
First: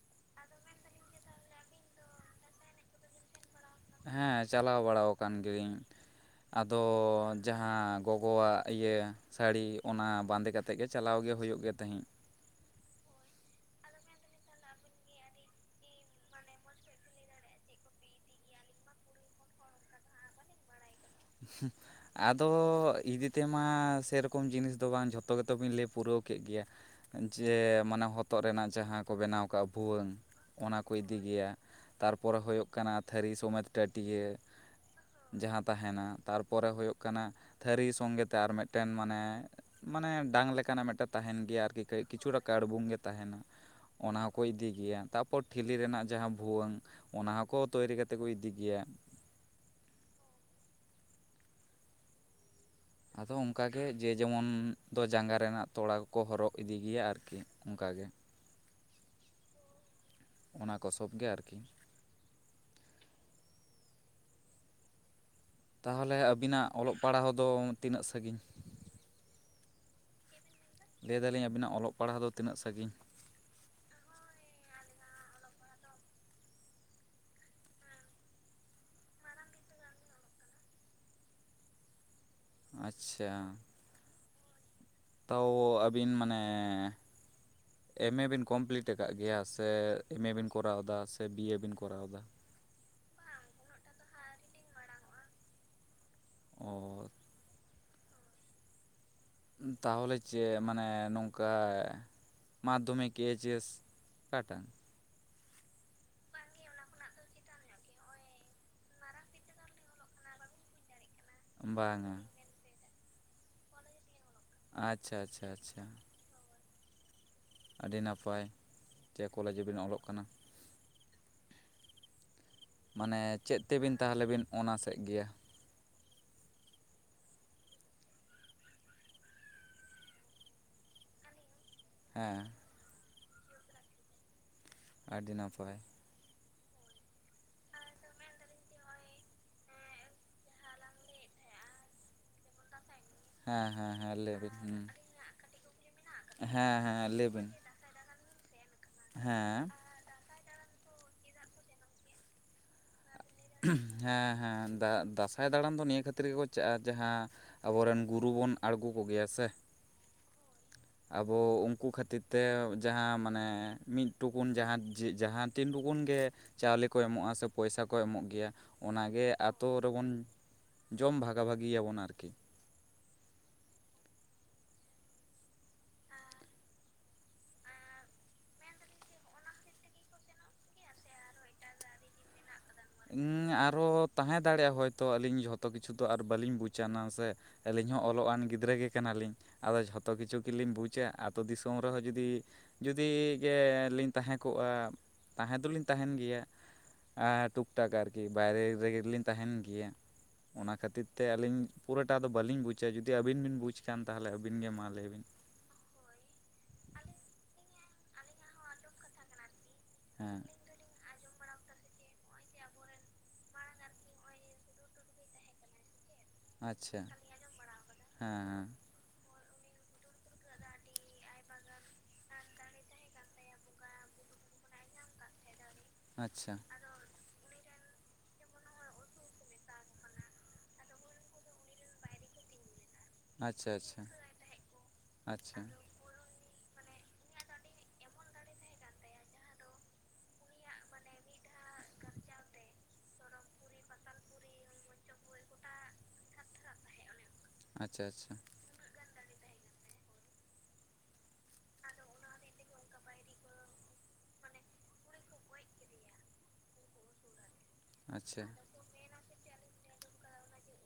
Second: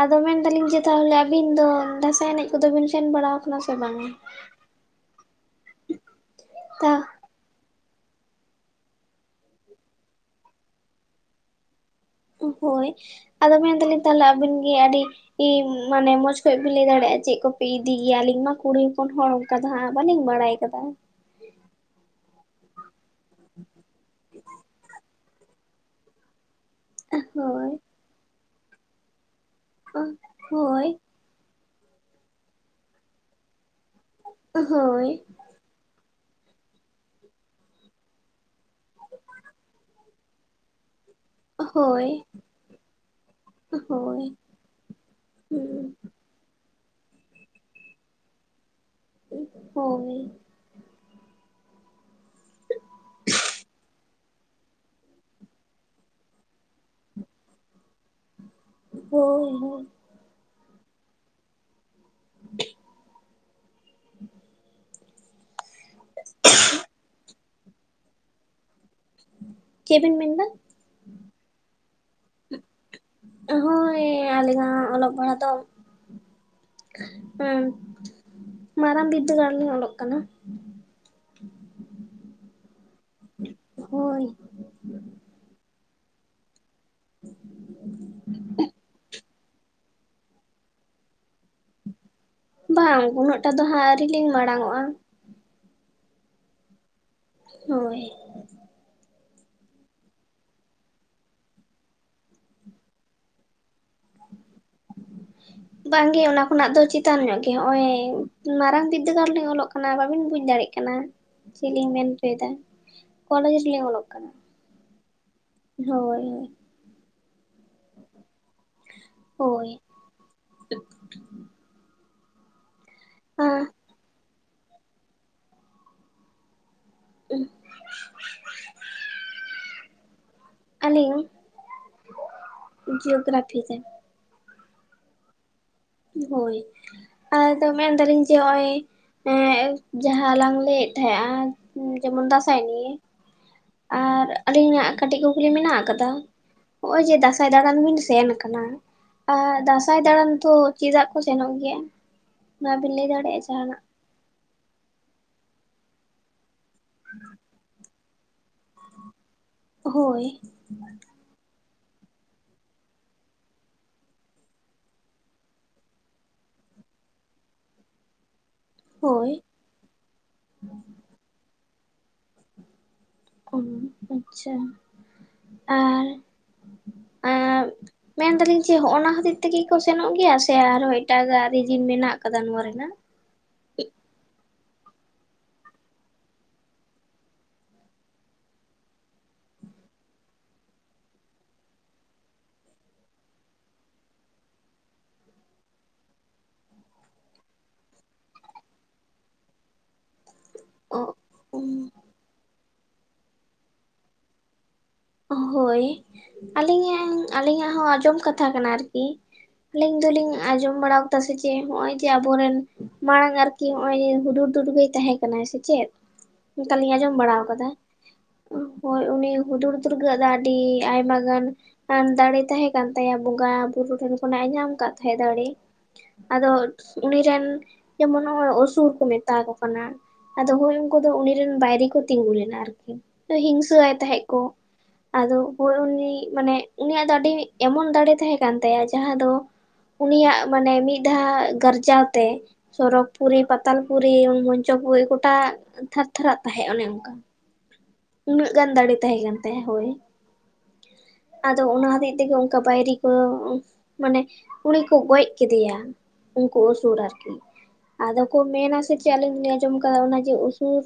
ᱟᱫᱚ ᱢᱮᱱᱫᱟᱞᱤᱧ ᱡᱮ ᱛᱟᱦᱞᱮ ᱟᱹᱵᱤᱱ ᱫᱚ ᱫᱟᱸᱥᱟᱭ ᱮᱱᱮᱡ ᱠᱚᱫᱚ ᱵᱤᱱ ᱥᱮᱱ ᱵᱟᱲᱟ ᱠᱟᱱᱟ ᱥᱮ ᱵᱟᱝᱟ? ᱦᱮᱸ ᱪᱟᱞᱟᱣ ᱵᱟᱲᱟ ᱟᱠᱟᱱ ᱜᱮᱭᱟᱹᱧ ᱟᱫᱚ ᱛᱟ ᱡᱟᱦᱟᱸ ᱜᱚᱜᱚᱣᱟᱜ ᱤᱭᱟᱹ ᱥᱟᱹᱲᱤ ᱚᱱᱟ ᱵᱟᱸᱫᱮᱹ ᱠᱟᱛᱮᱜ ᱜᱮ ᱪᱟᱞᱟᱣ ᱜᱮ ᱦᱳᱭᱳᱜ ᱜᱮ ᱛᱟᱦᱮᱸᱜ ᱾ ᱦᱳᱭ, ᱟᱫᱚ ᱢᱮᱱᱫᱟᱞᱤᱧ ᱛᱟᱞᱦᱮ ᱟᱵᱤᱱ ᱜᱮ ᱟᱰᱤ ᱤ ᱢᱟᱱᱮ ᱢᱚᱸᱡᱽ ᱠᱷᱚᱡ ᱵᱤᱱ ᱞᱟᱹᱭ ᱫᱟᱲᱮᱭᱟᱜᱼᱟ ᱪᱮᱫ ᱠᱚᱯᱮ ᱤᱫᱤ ᱜᱮᱭᱟ ᱟᱞᱤᱧ ᱢᱟ ᱠᱩᱲᱤ ᱦᱚᱯᱚᱱ ᱦᱚᱲ? ᱟᱫᱚ ᱦᱟᱸᱜ ᱵᱟᱞᱤᱧ ᱵᱟᱲᱟᱭ ᱟᱠᱟᱫᱟ ᱾ ᱥᱮᱸᱦ-ᱮᱜ ᱾ ᱟᱫᱚ ᱤᱫᱤ ᱛᱮᱢᱟ ᱥᱮᱨᱚᱠᱚᱢ ᱡᱤᱱᱤᱥ ᱫᱚ ᱵᱟᱝ ᱡᱷᱚᱛᱚ ᱜᱮᱛᱚᱵᱤᱱ ᱞᱮᱹᱭ ᱯᱩᱨᱟᱹᱣ ᱠᱮᱫᱮᱜ ᱜᱮᱭᱟ ᱾ ᱡᱮ ᱦᱳᱭ ᱢᱟᱱᱮ ᱦᱚᱛᱚᱫ ᱨᱮᱱᱟᱜ ᱡᱟᱦᱟᱸ ᱠᱚ ᱵᱮᱱᱟᱣ ᱠᱟᱜᱼᱟ ᱦᱳᱭ ᱵᱷᱩᱣᱟᱹᱝ ᱚᱱᱟ ᱦᱳᱭ ᱠᱚ ᱤ ᱤᱠ ᱜᱮᱭᱟ ᱛᱟᱨᱯᱚᱨᱮ ᱦᱳᱭᱳᱜ ᱠᱟᱱᱟ ᱛᱟᱹᱨᱤ ᱥᱚᱢᱮᱛ ᱴᱟᱹᱴᱭᱟᱹ ᱦᱳᱭ ᱡᱟᱦᱟᱸ ᱛᱟᱦᱮᱱᱟ ᱛᱟᱨᱯᱚᱨᱮ ᱦᱳᱭᱳᱜ ᱠᱟᱱᱟ ᱛᱷᱟᱹᱨᱤ ᱥᱚᱸᱜᱮᱛᱮ ᱟᱨ ᱢᱮᱫ ᱴᱮᱱ ᱢᱟᱱᱮ ᱢᱟᱱᱮ ᱰᱟᱝ ᱞᱮᱠᱟᱱᱟᱜ ᱢᱮᱫᱴᱮᱱ ᱛᱟᱦᱮᱱ ᱜᱮᱭᱟ ᱟᱨᱠᱤ ᱠᱟᱹ ᱦᱳᱭ ᱠᱤᱪᱷᱩᱴᱟ ᱠᱟᱹᱬᱵᱩᱝ ᱜᱮ ᱛᱟᱦᱮᱱᱟ ᱾ ᱚᱱᱟ ᱦᱳᱭ ᱦᱚᱸᱠᱚ ᱤᱫᱤ ᱜᱮᱭᱟ ᱛᱟᱨᱯᱚᱨ ᱴᱷᱤᱞᱤ ᱨᱮᱱᱟᱜ ᱡᱟᱦᱟᱸ ᱵᱷᱩᱣᱟᱹᱝ ᱚᱱᱟ ᱦᱚᱸᱠᱚ ᱛᱳᱭᱨᱤ ᱠᱟᱛᱮ ᱠᱚ ᱤᱫᱤ ᱜᱮᱭᱟ ᱾ ᱦᱳ-ᱭ ᱾ ᱟᱫᱚ ᱚᱱᱠᱟᱜᱮ ᱡᱮ ᱡᱮᱢᱚᱱ ᱫᱚ ᱡᱟᱸᱜᱟ ᱨᱮᱱᱟᱜ ᱛᱚᱲᱟ ᱠᱚᱠᱚ ᱦᱚᱨᱚᱜ ᱤᱫᱤ ᱜᱮᱭᱟ ᱟᱨᱠᱤ ᱾ ᱚᱝᱠᱟᱜᱮ ᱾ (unintelligible) ᱦᱳᱭ- ᱦᱳᱭ ᱾ ᱚᱱᱟ ᱠᱚ ᱥᱚᱵᱽ ᱜᱮ ᱟᱨᱠᱤ ᱾ (inaudible) ᱴᱷᱮᱡ ᱾ ᱛᱟᱦᱞᱮ ᱟᱹᱵᱤᱱᱟᱜ ᱚᱞᱚᱜ ᱯᱟᱲᱦᱟᱣ ᱫᱚ ᱛᱤᱱᱟᱹᱜ ᱥᱟᱺᱜᱤᱧ? ᱪᱮᱜ ᱵᱤᱱ ᱢᱮᱱ ᱫᱟ? ᱞᱟᱹᱭᱮᱫᱟᱞᱤᱧ ᱟᱵᱤ ᱚᱜ ᱯᱟᱲᱦ ᱫᱚ ᱛᱤᱱᱟᱹᱜ ᱥᱟᱟᱹᱜᱤᱧ᱿ ᱦᱳᱭ, ᱟᱞᱤᱧᱟᱜ ᱚᱞᱚᱜ ᱯᱟᱲᱦᱟᱜ ᱫᱚ ᱢᱤᱛᱟᱜ, ᱦᱮᱸ ᱾ ᱢᱟᱨᱟᱝ ᱵᱤᱫᱫᱟᱹᱜᱟᱲ ᱞᱤᱧ ᱚᱞᱚᱜ ᱠᱟᱱᱟ ᱾ ᱟᱪ-ᱪᱷᱟ ᱾ ᱦᱳ-ᱭ ᱾ ᱛᱚ ᱟᱹᱵᱤᱱ ᱢᱟᱱᱮ ᱮᱢ ᱮ ᱵᱤᱱ ᱠᱚᱢᱯᱞᱤᱴ ᱠᱟᱫ ᱜᱮᱭᱟ ᱥᱮ ᱮᱢᱮ ᱵᱤᱱ ᱠᱚᱨᱟᱣᱫᱟ ᱥᱮ ᱵᱤᱭᱮ ᱵᱤᱱ ᱠᱚᱨᱟᱣ ᱫᱟ᱾ ᱵᱟᱝ ᱩᱱᱟᱹᱜ ᱴᱟ ᱫᱚ ᱦᱟᱸᱜ ᱟᱹᱣᱨᱤ ᱞᱤᱧ ᱢᱟᱲᱟᱝ ᱚᱜᱼᱟ᱿ ᱚ ᱦᱳᱭ ᱛᱟᱦᱚᱞᱮ ᱪᱮᱫ ᱢᱟᱱᱮ ᱱᱚᱝᱠᱟ ᱢᱟᱫᱽᱫᱷᱚᱢᱤᱠ ᱮᱭᱤᱪ ᱮᱥ ᱚᱠᱟᱴᱟᱜ᱾ ᱵᱟᱝᱜᱮ ᱚᱱᱟ ᱠᱷᱚᱱᱟᱜ ᱫᱚ ᱪᱮᱛᱟᱱ ᱧᱚᱜ ᱜᱮ ᱦᱚᱜ ᱚᱭ ᱢᱟᱨᱟᱝ ᱵᱤᱫᱽᱫᱟᱹᱜᱟᱲ ᱞᱤᱧ ᱚᱞᱚᱜ ᱠᱟᱱᱟ ᱵᱟᱵᱤᱱ ᱵᱩᱡ ᱫᱟᱲᱮᱭᱟᱜ ᱠᱟᱱᱟ ᱠᱟᱱᱟ ᱪᱮᱫ ᱞᱤᱧ ᱢᱮᱱ ᱵᱟᱝᱟ ᱦᱚᱪᱚᱭᱮᱫᱟ ᱠᱚᱞᱮᱡᱽ ᱨᱮᱞᱤᱧ ᱚᱞᱚᱜ ᱠᱟᱱᱟ᱾ ᱟᱪᱪᱷᱟ ᱟᱪᱪᱷᱟ ᱪᱷᱟ ᱦᱳᱭ ᱟᱹᱰᱤ ᱱᱟᱯᱟᱭ ᱪᱮᱫ ᱠᱚᱞᱮᱡᱽ ᱦᱳᱭ ᱨᱮᱵᱤᱱ ᱚᱞᱚᱜ ᱠᱟᱱᱟ? (unintelligible) ᱢᱟᱱᱮ ᱪᱮᱫ ᱦᱳᱭ ᱛᱮᱵᱤᱱ ᱛᱟᱦᱚᱞᱮ ᱵᱤᱱ ᱚᱱᱟᱥᱮᱫ ᱜᱮᱭᱟ? ᱩ (unintelligible) ᱟ. ᱞᱤᱧ ᱦᱮᱸ᱾ ᱡᱤᱭᱳᱜᱨᱟᱯᱷᱤ ᱛᱮ᱾ ᱟᱹᱰᱤ ᱱᱟᱯᱟᱭ᱾ ᱦᱳᱭ ᱟᱫᱚ ᱢᱮᱱᱫᱟᱞᱤᱧ ᱡᱮ ᱦᱚᱜᱼᱚᱭ ᱮᱼᱼ ᱡᱟᱭᱦᱟᱸ ᱞᱟᱝ ᱞᱟᱹᱭᱮᱫ ᱛᱟᱦᱮᱸᱫ ᱟ ᱡᱮᱢᱚᱱ ᱫᱟᱸᱥᱟᱭ ᱱᱤᱭᱮ᱾ ᱦᱮᱸ ᱦᱮᱸ ᱦᱮᱸ ᱟᱨ ᱞᱟᱹᱭᱵᱤᱱ ᱟᱹᱞᱤᱧᱟᱜ ᱠᱟᱹᱴᱤᱡ ᱠᱩᱠᱞᱤ ᱢᱮᱱᱟᱜ ᱠᱟᱫᱟ᱾ ᱦᱮᱸ ᱦᱚᱜ ᱚᱭ ᱦᱮᱸ ᱡᱮ ᱞᱟᱹᱭᱵᱤᱱ ᱫᱟᱸᱥᱟᱭ ᱫᱟᱬᱟᱱ ᱵᱤᱱ ᱥᱮᱱ ᱠᱟᱱᱟ᱾ ᱟ ᱦᱮᱸ ᱫᱟᱸᱥᱟᱭ ᱫᱟᱬᱟᱱ ᱫᱚ ᱪᱮᱫᱟᱜ ᱠᱚ ᱥᱮᱱᱚᱜ ᱜᱮᱭᱟ? ᱚᱱᱟ ᱵᱤᱱ ᱞᱟᱹᱭ ᱫᱟᱲᱮᱭᱟᱜ ᱡᱟᱦᱟᱱᱟᱜ? ᱦᱮᱸ ᱦᱮᱸ ᱫᱟᱸ ᱫᱟᱸᱥᱟᱭ ᱫᱟᱬᱟᱱ ᱫᱚ ᱱᱤᱭᱟᱹ ᱠᱷᱟᱹᱛᱤᱨ ᱜᱮᱠᱚ ᱪᱟᱜᱼᱟ ᱡᱟᱦᱟᱸ ᱟᱵᱚᱨᱮᱱ ᱜᱩᱨᱩ ᱵᱚᱱ ᱟᱬᱜᱚ ᱠᱚ ᱜᱮᱭᱟ ᱥᱮ᱾ ᱦᱳᱭ᱾ ᱟᱵᱚ ᱩᱱᱠᱩ ᱠᱷᱟᱹᱛᱤᱨᱛᱮ ᱡᱟᱦᱟᱸ ᱢᱟᱱᱮ ᱢᱤᱫ ᱴᱩᱠᱩᱱ ᱡᱟᱦᱟᱱ ᱪᱮ ᱡᱟᱦᱟᱸ ᱛᱤᱱ ᱴᱩᱠᱩᱱᱜᱮᱼᱼ ᱪᱟᱣᱞᱮ ᱠᱚ ᱮᱢᱚᱜᱼᱟ ᱥᱮ ᱯᱚᱭᱥᱟ ᱠᱚ ᱮᱢᱚᱜ ᱜᱮᱭᱟ᱾ ᱚᱱᱟᱜᱮ ᱦᱳᱭ ᱟᱛᱳ ᱨᱮᱵᱚᱱ ᱡᱚᱢ ᱵᱷᱟᱜᱟᱼ ᱵᱷᱟᱜᱤᱭᱟᱵᱚᱱ ᱟᱨᱠᱤ᱾ ᱚ ᱵ. ᱢᱟᱪᱪᱷᱟ (unintelligible) (inaudible) ᱢᱮᱱ ᱫᱟᱞᱤᱧ ᱡᱮ ᱦᱚᱜ ᱚᱱᱟ ᱦᱟᱹᱚᱛᱤᱨ ᱛᱮᱜ ᱢᱮᱱ ᱫᱟ. ᱞᱤᱧ ᱡᱮ ᱦᱚᱜ ᱱᱚᱣᱟ ᱠᱷᱟᱛᱤᱨ ᱠᱚ ᱥᱮᱱᱚᱜ ᱜᱮᱭᱟ ᱥᱮ ᱟᱨᱦᱚᱸ ᱮᱴᱟᱜ ᱟᱜ ᱨᱤᱡᱤᱱ ᱢᱮᱱᱟᱜ ᱠᱟᱫᱟ ᱱᱚᱣᱟ ᱨᱮᱱᱟᱜ? ᱦᱩᱸ ᱟᱨᱚ ᱛᱟᱦᱮᱸ ᱫᱟᱲᱮᱭᱟᱜᱼᱟ ᱦᱚᱭᱛᱳ ᱟᱹᱞᱤᱧ ᱡᱷᱚᱛᱚ ᱠᱤᱪᱷᱩ ᱛᱚ ᱟᱨ ᱵᱟᱹᱞᱤᱧ ᱵᱩᱡᱽᱱᱟ ᱥᱮ᱾ ᱟᱹᱞᱤᱧ ᱦᱚᱸ ᱚᱞᱚᱜ ᱟᱱ ᱜᱤᱫᱽᱨᱟᱹ ᱜᱮ ᱠᱟᱱᱟᱞᱤᱧ᱾ ᱟᱫᱚ ᱡᱷᱚᱛᱚ ᱠᱤᱪᱷᱩ ᱠᱤᱞᱤᱧ ᱵᱩᱪᱟ ᱟ ᱟᱹᱛᱩ ᱫᱤᱥᱚᱢ ᱨᱮᱦᱚᱸ ᱡᱩᱫᱤᱼᱼ ᱡᱩᱫᱤ ᱜᱮᱞᱤᱧ ᱛᱟᱦᱮᱸ ᱠᱚᱜᱼᱟ ᱛᱟᱦᱮᱸ ᱫᱚᱞᱤᱧ ᱛᱟᱦᱮᱱ ᱜᱮᱭᱟ᱾ ᱟ ᱴᱩᱠ ᱴᱟᱠ ᱟᱨᱠᱤ ᱵᱟᱭᱨᱮ ᱨᱮᱜᱮᱞᱤᱧ ᱛᱟᱦᱮᱱ ᱜᱮᱭᱟ ᱚᱱᱟ ᱠᱷᱟᱹᱛᱤᱨ ᱛᱮ ᱟᱹᱞᱤᱧᱼᱼ ᱯᱩᱨᱟᱹᱴᱟ ᱫᱚ ᱵᱟᱹᱞᱤᱧ ᱵᱩᱫᱟ ᱡᱩᱫᱤ ᱟᱹᱵᱤᱱ ᱵᱤᱱ ᱵᱩᱡᱽ ᱠᱷᱟᱱ ᱛᱟᱦᱚᱞᱮ ᱟᱹᱵᱤᱱ ᱜᱮ ᱢᱟ ᱞᱟᱹᱭᱵᱤᱱ᱾ ᱦᱳᱭ ᱟᱹᱞᱤᱧᱟᱜ ᱟᱹᱞᱤᱧᱟᱜ ᱦᱚᱸ ᱟᱸᱡᱚᱢ ᱠᱟᱛᱷᱟ ᱠᱟᱱᱟ ᱟᱨᱠᱤ᱾ ᱟᱹᱞᱤᱧ ᱫᱚᱞᱤᱧ ᱦᱮᱸ ᱟᱸᱡᱚᱢ ᱵᱟᱲᱟ ᱠᱟᱫᱟ ᱥᱮ ᱪᱮᱫ ᱦᱚᱜ ᱚᱭ ᱡᱮ ᱟᱵᱚᱨᱮᱱᱼᱼ ᱢᱟᱲᱟᱝ ᱟᱨᱠᱤ ᱦᱚᱜᱼᱚᱭ ᱦᱩᱫᱩᱨᱼᱫᱩᱨᱜᱟᱹᱭ ᱛᱟᱦᱮᱸ ᱠᱟᱱᱟᱭ ᱥᱮ ᱪᱮᱫ? ᱚᱱᱠᱟ ᱞᱤᱧ ᱟᱪᱪᱷᱟ ᱟᱸᱡᱚᱢ ᱵᱟᱲᱟ ᱠᱟᱫᱟ ᱦᱮᱸ ᱦᱮᱸ ᱦᱳᱭ ᱩᱱᱤ ᱦᱩᱫᱩᱲ ᱫᱩᱨᱜᱟᱹ ᱟᱜ ᱫᱚ ᱟᱹᱰᱤ ᱟᱭᱢᱟ ᱜᱟᱱᱼᱼ ᱫᱟᱲᱮ ᱛᱟᱦᱮᱸ ᱠᱟᱱ ᱛᱟᱭᱟ ᱵᱚᱸᱜᱟ ᱵᱩᱨᱩ ᱴᱷᱮᱱ ᱠᱷᱚᱱᱟᱜ ᱮ ᱧᱟᱢ ᱠᱟᱫ ᱛᱟᱦᱮᱸ ᱫᱟᱲᱮ᱾ ᱟᱫᱚ ᱟᱪᱪᱷᱟ ᱩᱱᱤ ᱨᱮᱱ ᱡᱮᱢᱚᱱ ᱱᱚᱜ ᱚᱭ ᱚᱥᱩᱨ ᱠᱚ ᱢᱮᱛᱟ ᱠᱚ ᱠᱟᱱᱟ ᱟᱫᱚ ᱦᱳᱭ ᱩᱱᱠᱩ ᱫᱚ ᱩᱱᱤ ᱨᱮᱱ ᱵᱟᱭᱨᱤ ᱠᱚ ᱛᱤᱸᱜᱩ ᱞᱮᱱᱟ ᱟᱨᱠᱤ ᱟᱪᱪᱷᱟ ᱦᱤᱝᱥᱟᱭ ᱟᱪᱪᱷᱟ ᱛᱟᱦᱮᱸᱜ ᱠᱚ᱾ ᱟᱫᱚ ᱟᱪᱪᱷᱟ ᱩᱱᱤ ᱢᱟᱱᱮ ᱩᱱᱤᱭᱟᱜ ᱫᱚ ᱟᱹᱰᱤ ᱮᱢᱚᱱ ᱫᱟᱲᱮ ᱛᱟᱦᱮᱸ ᱠᱟᱱ ᱛᱟᱭᱟ ᱡᱟᱦᱟᱸ ᱫᱚ᱾ ᱩᱱᱤᱭᱟᱜ ᱢᱟᱱᱮ ᱢᱤᱫ ᱫᱷᱟᱣ ᱜᱟᱨᱡᱟᱣ ᱛᱮ ᱥᱚᱨᱚᱜ ᱯᱩᱨᱤ ᱯᱟ ᱛᱟᱞᱯᱩᱨᱤ ᱢᱚᱧᱪᱚᱯᱩᱨᱤ ᱜᱚᱴᱟ ᱛᱷᱟᱨ ᱛᱷᱟᱨᱟᱜ ᱛᱟᱦᱮᱸᱜ ᱚᱱᱮ ᱚᱱᱠᱟ᱾ ᱟᱪᱪᱷᱟ ᱟᱪᱪᱷᱟ᱾ ᱩᱱᱟᱹᱜ ᱜᱟᱱ ᱫᱟᱲᱮ ᱛᱟᱦᱮᱸ ᱠᱟᱱ ᱛᱟᱭ ᱦᱳᱭ᱾ ᱟᱫᱚ ᱚᱱᱟ ᱦᱟᱵᱤᱡ ᱛᱮᱜᱮ ᱚᱱᱠᱟ ᱵᱟᱭᱨᱤ ᱠᱚ ᱢᱟᱱᱮ ᱩᱱᱤ ᱠᱚ ᱜᱚᱡ ᱠᱮᱫᱮᱭᱟ ᱩᱱᱠᱩ ᱩᱥᱩᱨ ᱟᱨᱠᱤ᱾ ᱟᱫᱚ ᱠᱚ ᱟᱪᱪᱷᱟ ᱢᱮᱱᱟ ᱥᱮ ᱪᱮᱫ ᱟᱞᱤᱧ ᱞᱤᱧ ᱟᱸᱡᱚᱢ ᱟᱠᱟᱫᱟ ᱚᱱᱟ ᱡᱮ ᱩᱥᱩᱨ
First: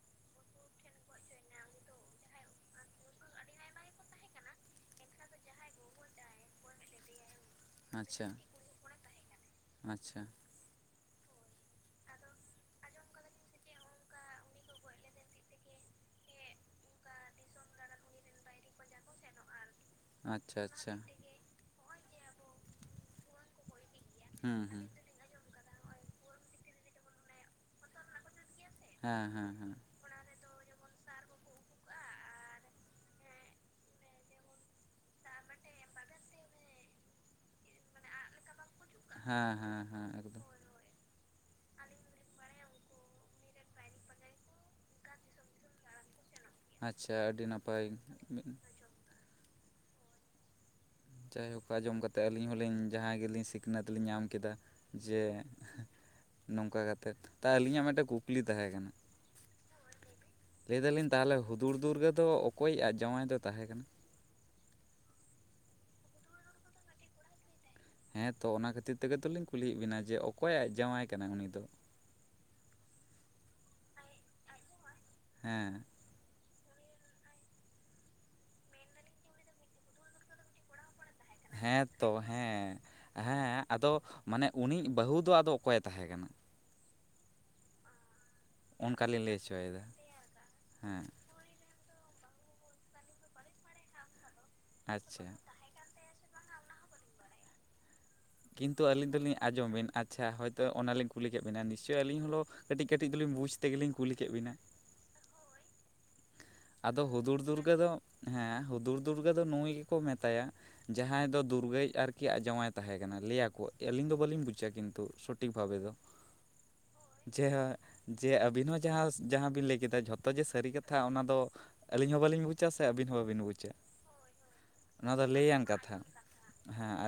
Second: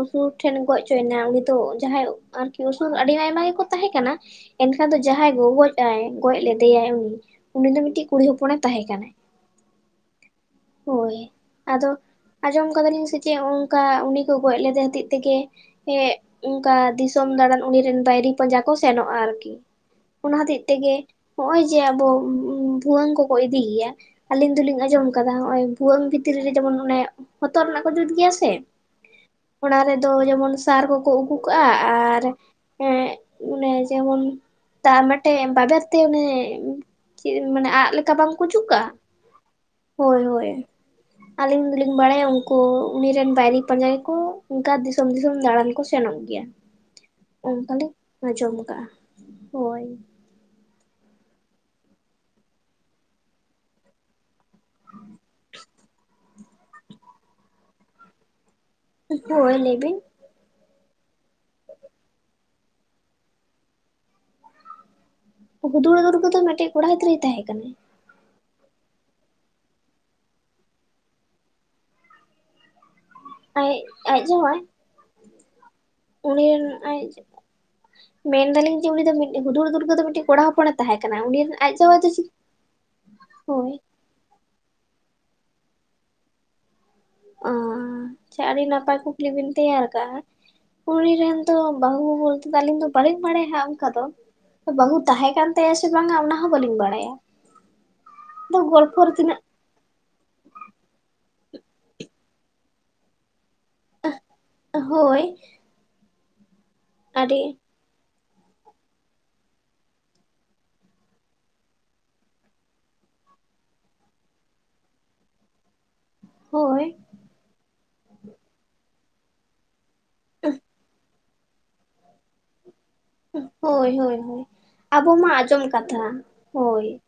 ᱩᱥᱩᱨ ᱴᱷᱮᱱ ᱜᱚᱡ ᱪᱚᱭᱱᱟ ᱚᱪᱚᱭᱮᱱᱟ᱾ ᱛᱳ ᱡᱟᱦᱟᱸᱭ ᱟᱨᱠᱤ ᱩᱥᱩᱨ ᱟᱹᱰᱤ ᱟᱭᱢᱟ ᱜᱮᱠᱚ ᱛᱟᱦᱮᱸ ᱠᱟᱱᱟ᱾ ᱮᱱᱠᱷᱟᱱ ᱫᱚ ᱡᱟᱦᱟᱸᱭ ᱜᱳ ᱜᱳᱡ ᱟᱭ ᱜᱚᱡ ᱞᱮᱫᱮᱭᱟᱭ ᱩᱱᱤᱼᱼ ᱩᱱᱤ ᱫᱚ ᱢᱤᱫᱴᱤᱡ ᱠᱩᱲᱤ ᱟᱪᱪᱷᱟ ᱦᱚᱯᱚᱱᱮ ᱛᱟᱦᱮᱸ ᱠᱟᱱᱟᱭ ᱦᱳᱭ᱾ ᱟᱫᱚ ᱟᱸᱡᱚᱢ ᱠᱟᱫᱟᱞᱤᱧ ᱥᱮ ᱪᱮᱫ ᱚᱱᱠᱟ ᱩᱱᱤ ᱠᱚ ᱜᱚᱡ ᱞᱮᱫᱮ ᱦᱚᱛᱮᱜ ᱛᱮᱜᱮ ᱮ ᱚᱝᱠᱟ ᱫᱤᱥᱚᱢ ᱫᱟᱬᱟᱱ ᱩᱱᱤ ᱨᱮᱱ ᱵᱟᱭᱨᱤ ᱯᱟᱸᱡᱟ ᱠᱚ ᱥᱮᱱᱚᱜᱼᱟ ᱟᱨᱠᱤ, ᱚᱱᱟ ᱦᱚᱛᱮᱜ ᱟᱪᱪᱷᱟ ᱟᱪᱪᱷᱟ ᱛᱮᱜᱮᱼᱼ ᱦᱚᱸᱜᱼᱚᱭ ᱡᱮ ᱟᱵᱚ ᱵᱷᱩᱣᱟᱹᱝ ᱠᱚᱠᱚ ᱤᱫᱤ ᱜᱮᱭᱟ ᱟᱞᱤᱧ ᱦᱩᱸ ᱫᱚᱞᱤᱧ ᱦᱩᱸ ᱟᱸᱡᱚᱢ ᱠᱟᱫᱟ ᱱᱚᱭ ᱵᱷᱩᱟᱹᱝ ᱵᱷᱤᱛᱨᱤ ᱨᱮ ᱡᱮᱢᱚᱱ ᱚᱱᱮ ᱦᱚᱛᱚᱫ ᱨᱮᱱᱟᱜ ᱠᱚ ᱡᱩᱛ ᱜᱮᱭᱟ ᱥᱮ ᱦᱮᱸ ᱦᱮᱸ ᱦᱮᱸ ᱚᱱᱟ ᱨᱮᱼᱼ ᱫᱚ ᱡᱮᱢᱚᱱ ᱥᱟᱨ ᱠᱚᱠᱚ ᱩᱠᱩ ᱠᱟᱜᱼᱟ ᱟᱨ ᱮᱸ ᱚᱱᱮ ᱡᱮᱢᱚᱱᱼᱼ ᱛᱟᱨ ᱢᱮᱫᱢᱮᱡ ᱵᱟᱵᱮᱨ ᱛᱮ ᱚᱱᱤ ᱪᱮᱫ ᱢᱟᱱᱮ ᱟᱸᱜ ᱞᱮ ᱵᱟᱝᱠᱚ ᱡᱩᱛ ᱠᱟᱜᱼᱟ ᱦᱮᱸ ᱦᱮᱸ ᱦᱮᱸ ᱦᱳᱭ ᱮᱠᱫᱚᱢ ᱦᱳᱭ ᱟᱹᱞᱤᱧ ᱫᱚᱞᱤᱧ ᱵᱟᱲᱟᱭᱟ ᱩᱝᱠᱩ ᱩᱱᱤ ᱨᱮᱱ ᱵᱟᱭᱨᱤ ᱯᱟᱸᱡᱟ ᱜᱮ ᱠᱚ ᱚᱱᱠᱟ ᱫᱤᱥᱚᱢ ᱫᱤᱥᱚᱢ ᱫᱟᱬᱟᱱᱼ ᱠᱚ ᱥᱮᱱᱚᱜ ᱜᱮᱭᱟ ᱟᱪᱪᱷᱟ ᱟᱹᱰᱤ ᱚᱱᱠᱟ ᱱᱟᱯᱟᱭ ᱞᱮᱧ ᱟᱸᱡᱚᱢ ᱠᱟᱜᱼᱟ ᱦᱳᱭ ᱡᱟᱭᱦᱳᱠ ᱟᱸᱡᱚᱢ ᱠᱟᱛᱮᱫ ᱟᱹᱞᱤᱧ ᱦᱚᱸᱞᱤᱧ ᱡᱟᱦᱟᱸᱭ ᱜᱮᱞᱤᱧ ᱥᱤᱠᱷᱱᱟᱹᱛ ᱞᱤᱧ ᱧᱟᱢ ᱠᱮᱫᱟ ᱡᱮ ᱱᱚᱝᱠᱟ ᱠᱟᱛᱮᱫ ᱛᱟ ᱟᱹᱞᱤᱧᱟᱜ ᱢᱮᱫᱴᱮᱡ ᱠᱩᱠᱞᱤ ᱛᱟᱦᱮᱸᱠᱟᱱᱟ᱾ ᱦᱳᱭ ᱞᱟᱹᱭ ᱵᱤᱱ ᱞᱟᱹᱭ ᱫᱟᱞᱤᱧ ᱛᱟᱦᱞᱮ ᱦᱩᱫᱩᱲ ᱫᱩᱨᱜᱟᱹ ᱫᱚ ᱚᱠᱚᱭ ᱟᱡ ᱡᱟᱶᱟᱭ ᱫᱚᱭ ᱛᱟᱦᱮᱸ ᱠᱟᱱᱟ? ᱦᱩᱫᱩᱲ ᱫᱩᱨᱜᱟᱹ ᱫᱚ ᱢᱮᱫᱴᱮᱡ ᱠᱚᱲᱟ ᱜᱤᱫᱽᱨᱟᱹᱭ ᱛᱟᱦᱮᱸ ᱠᱟᱱᱟᱭ ᱦᱮᱸ ᱛᱳ ᱚᱱᱟ ᱠᱷᱟᱹᱛᱤᱨ ᱛᱮᱜᱮ ᱛᱚᱞᱤᱧ ᱠᱩᱞᱤᱭᱮᱫ ᱵᱤᱱᱟ ᱡᱮ ᱚᱠᱚᱭ ᱟᱡ ᱡᱟᱶᱟᱭ ᱠᱟᱱᱟᱭ ᱩᱱᱤ ᱫᱚ? (unintelligible) ᱟᱭᱮᱜ ᱟᱡ ᱡᱟᱸᱣᱟᱭ ᱦᱮᱸ ᱩᱱᱤ ᱨᱮᱱ ᱟᱡ ᱢᱮᱱᱫᱟᱞᱤᱧ ᱡᱮ ᱩᱱᱤ ᱫᱚ ᱢᱤᱜᱴᱤᱡ ᱦᱩᱫᱩᱲ ᱫᱩᱨᱜᱟᱹᱫᱚ ᱢᱤᱴᱤᱡ ᱠᱚᱲᱟ ᱦᱚᱯᱚᱱ ᱮ ᱛᱟᱦᱮᱸ ᱠᱟᱱᱟ ᱩᱱᱤ ᱨᱮᱱ ᱟᱡ ᱦᱮᱸ ᱡᱟᱶᱟᱭ ᱫᱚ ᱛᱳ ᱦᱮᱸ ᱦᱮᱸ ᱦᱳᱭ ᱟᱫᱚ ᱢᱟᱱᱮ ᱩᱱᱤᱭᱤᱜ ᱵᱟᱹᱦᱩ ᱫᱚ ᱟᱫᱚ ᱚᱠᱚᱭᱮ ᱛᱟᱦᱮᱸ ᱠᱟᱱᱟ? ᱚᱸ ᱟᱪᱪᱷᱟ ᱟᱹᱰᱤ ᱱᱟᱯᱟᱭ ᱚᱱᱠᱟᱞᱤᱧ ᱠᱩᱠᱞᱤ ᱞᱟᱹᱭ ᱵᱤᱱ ᱦᱚᱪᱚᱭᱮᱫᱟ ᱛᱮᱭᱟᱨ ᱠᱟᱜᱼᱟ ᱦᱮᱸ ᱩᱱᱤ ᱨᱮᱱᱼᱼ ᱵᱟᱹᱦᱩ ᱵᱚᱞᱛᱮ ᱫᱚ ᱟᱹᱞᱤᱧ ᱫᱚ ᱵᱟᱹᱞᱤᱧ ᱵᱟᱲᱟᱭᱟ ᱦᱟᱸᱜ ᱚᱝᱠᱟ ᱫᱚ ᱵᱟᱹᱦᱩ ᱟᱪᱪᱷᱟ ᱛᱟᱦᱮᱸ ᱠᱟᱱᱼᱼ ᱛᱟᱭᱟ ᱥᱮ ᱵᱟᱝᱼᱟ ᱚᱱᱟ ᱦᱚᱸ ᱵᱟᱹᱞᱤᱧ ᱵᱟᱲᱟᱭᱟ ᱟᱫᱚ ᱠᱤᱱᱛᱩ ᱜᱚᱞᱯᱷᱚ ᱟᱹᱞᱤᱧ ᱨᱮ ᱫᱚᱞᱤᱧ ᱛᱤᱱᱟᱹᱜ ᱟᱸᱡᱚᱢ ᱵᱤᱱ ᱟᱪᱪᱷᱟ ᱦᱳᱭᱛᱳ ᱚᱱᱟᱞᱤᱧ ᱠᱩᱞᱤ ᱠᱮᱫ ᱵᱤᱱᱟ ᱱᱤᱥᱪᱳᱭ ᱟᱹᱞᱤᱧ ᱦᱚᱞᱳ ᱠᱟᱹᱴᱤᱡ ᱠᱟᱹᱴᱤᱡ ᱫᱚᱞᱤᱧ ᱵᱩᱡᱽ ᱛᱮᱜᱮᱞᱤᱧ ᱠᱩᱞ ᱠᱮᱫ ᱵᱤᱱᱟ᱾ ᱦᱳᱭ ᱟᱫᱚ ᱦᱩᱫᱩᱲ ᱟᱹᱰᱤ ᱫᱩᱨᱜᱟᱹ ᱫᱚ ᱦᱮᱸ ᱦᱩᱫᱩᱲ ᱫᱩᱨᱜᱟᱹ ᱫᱚ ᱱᱩᱭ ᱜᱮᱠᱚ ᱢᱮᱛᱟᱭᱟᱼᱼ ᱡᱟᱦᱟᱸᱭ ᱫᱚ ᱫᱩᱨᱜᱟᱹᱭ ᱟᱨᱠᱤ ᱟᱡ ᱡᱟᱶᱟᱭᱮ ᱛᱟᱦᱮᱸ ᱠᱟᱱᱟ ᱞᱟᱹᱭᱟᱠᱚ ᱟᱹᱞᱤᱧ ᱫᱚ ᱵᱟᱹᱞᱤᱧ ᱵᱩᱡᱟ ᱠᱤᱱᱛᱩ ᱥᱚᱼᱼ ᱴᱷᱤᱠ ᱵᱷᱟᱵᱮ ᱫᱚ ᱦᱳᱭ ᱡᱮ ᱡᱮ ᱟᱹᱵᱤᱱ ᱦᱚᱸ ᱡᱟᱦᱟᱸ ᱡᱟᱸᱦᱟ ᱵᱤᱱ ᱞᱟᱹᱭᱼᱼ ᱠᱮᱫᱟ ᱡᱷᱚᱛᱚ ᱡᱮ ᱥᱟᱹᱨᱤ ᱠᱟᱛᱷᱟ ᱚᱱᱟ ᱫᱚ ᱟᱹᱞᱤᱧ ᱦᱚᱸ ᱵᱟᱹᱞᱤᱧ ᱵᱩᱡᱟ ᱥᱮ ᱟᱹᱵᱤᱱᱼᱼ ᱵᱟᱹᱵᱤᱱ ᱵᱩᱡᱟ ᱦᱳᱭ ᱦᱳᱭ ᱦᱳᱭ ᱟᱵᱚ ᱚᱱᱟ ᱫᱚ ᱢᱟ ᱟᱸᱡᱚᱢ ᱞᱟᱹᱭᱟᱱ ᱠᱟᱛᱷᱟ ᱦᱳᱭ ᱦᱮᱸ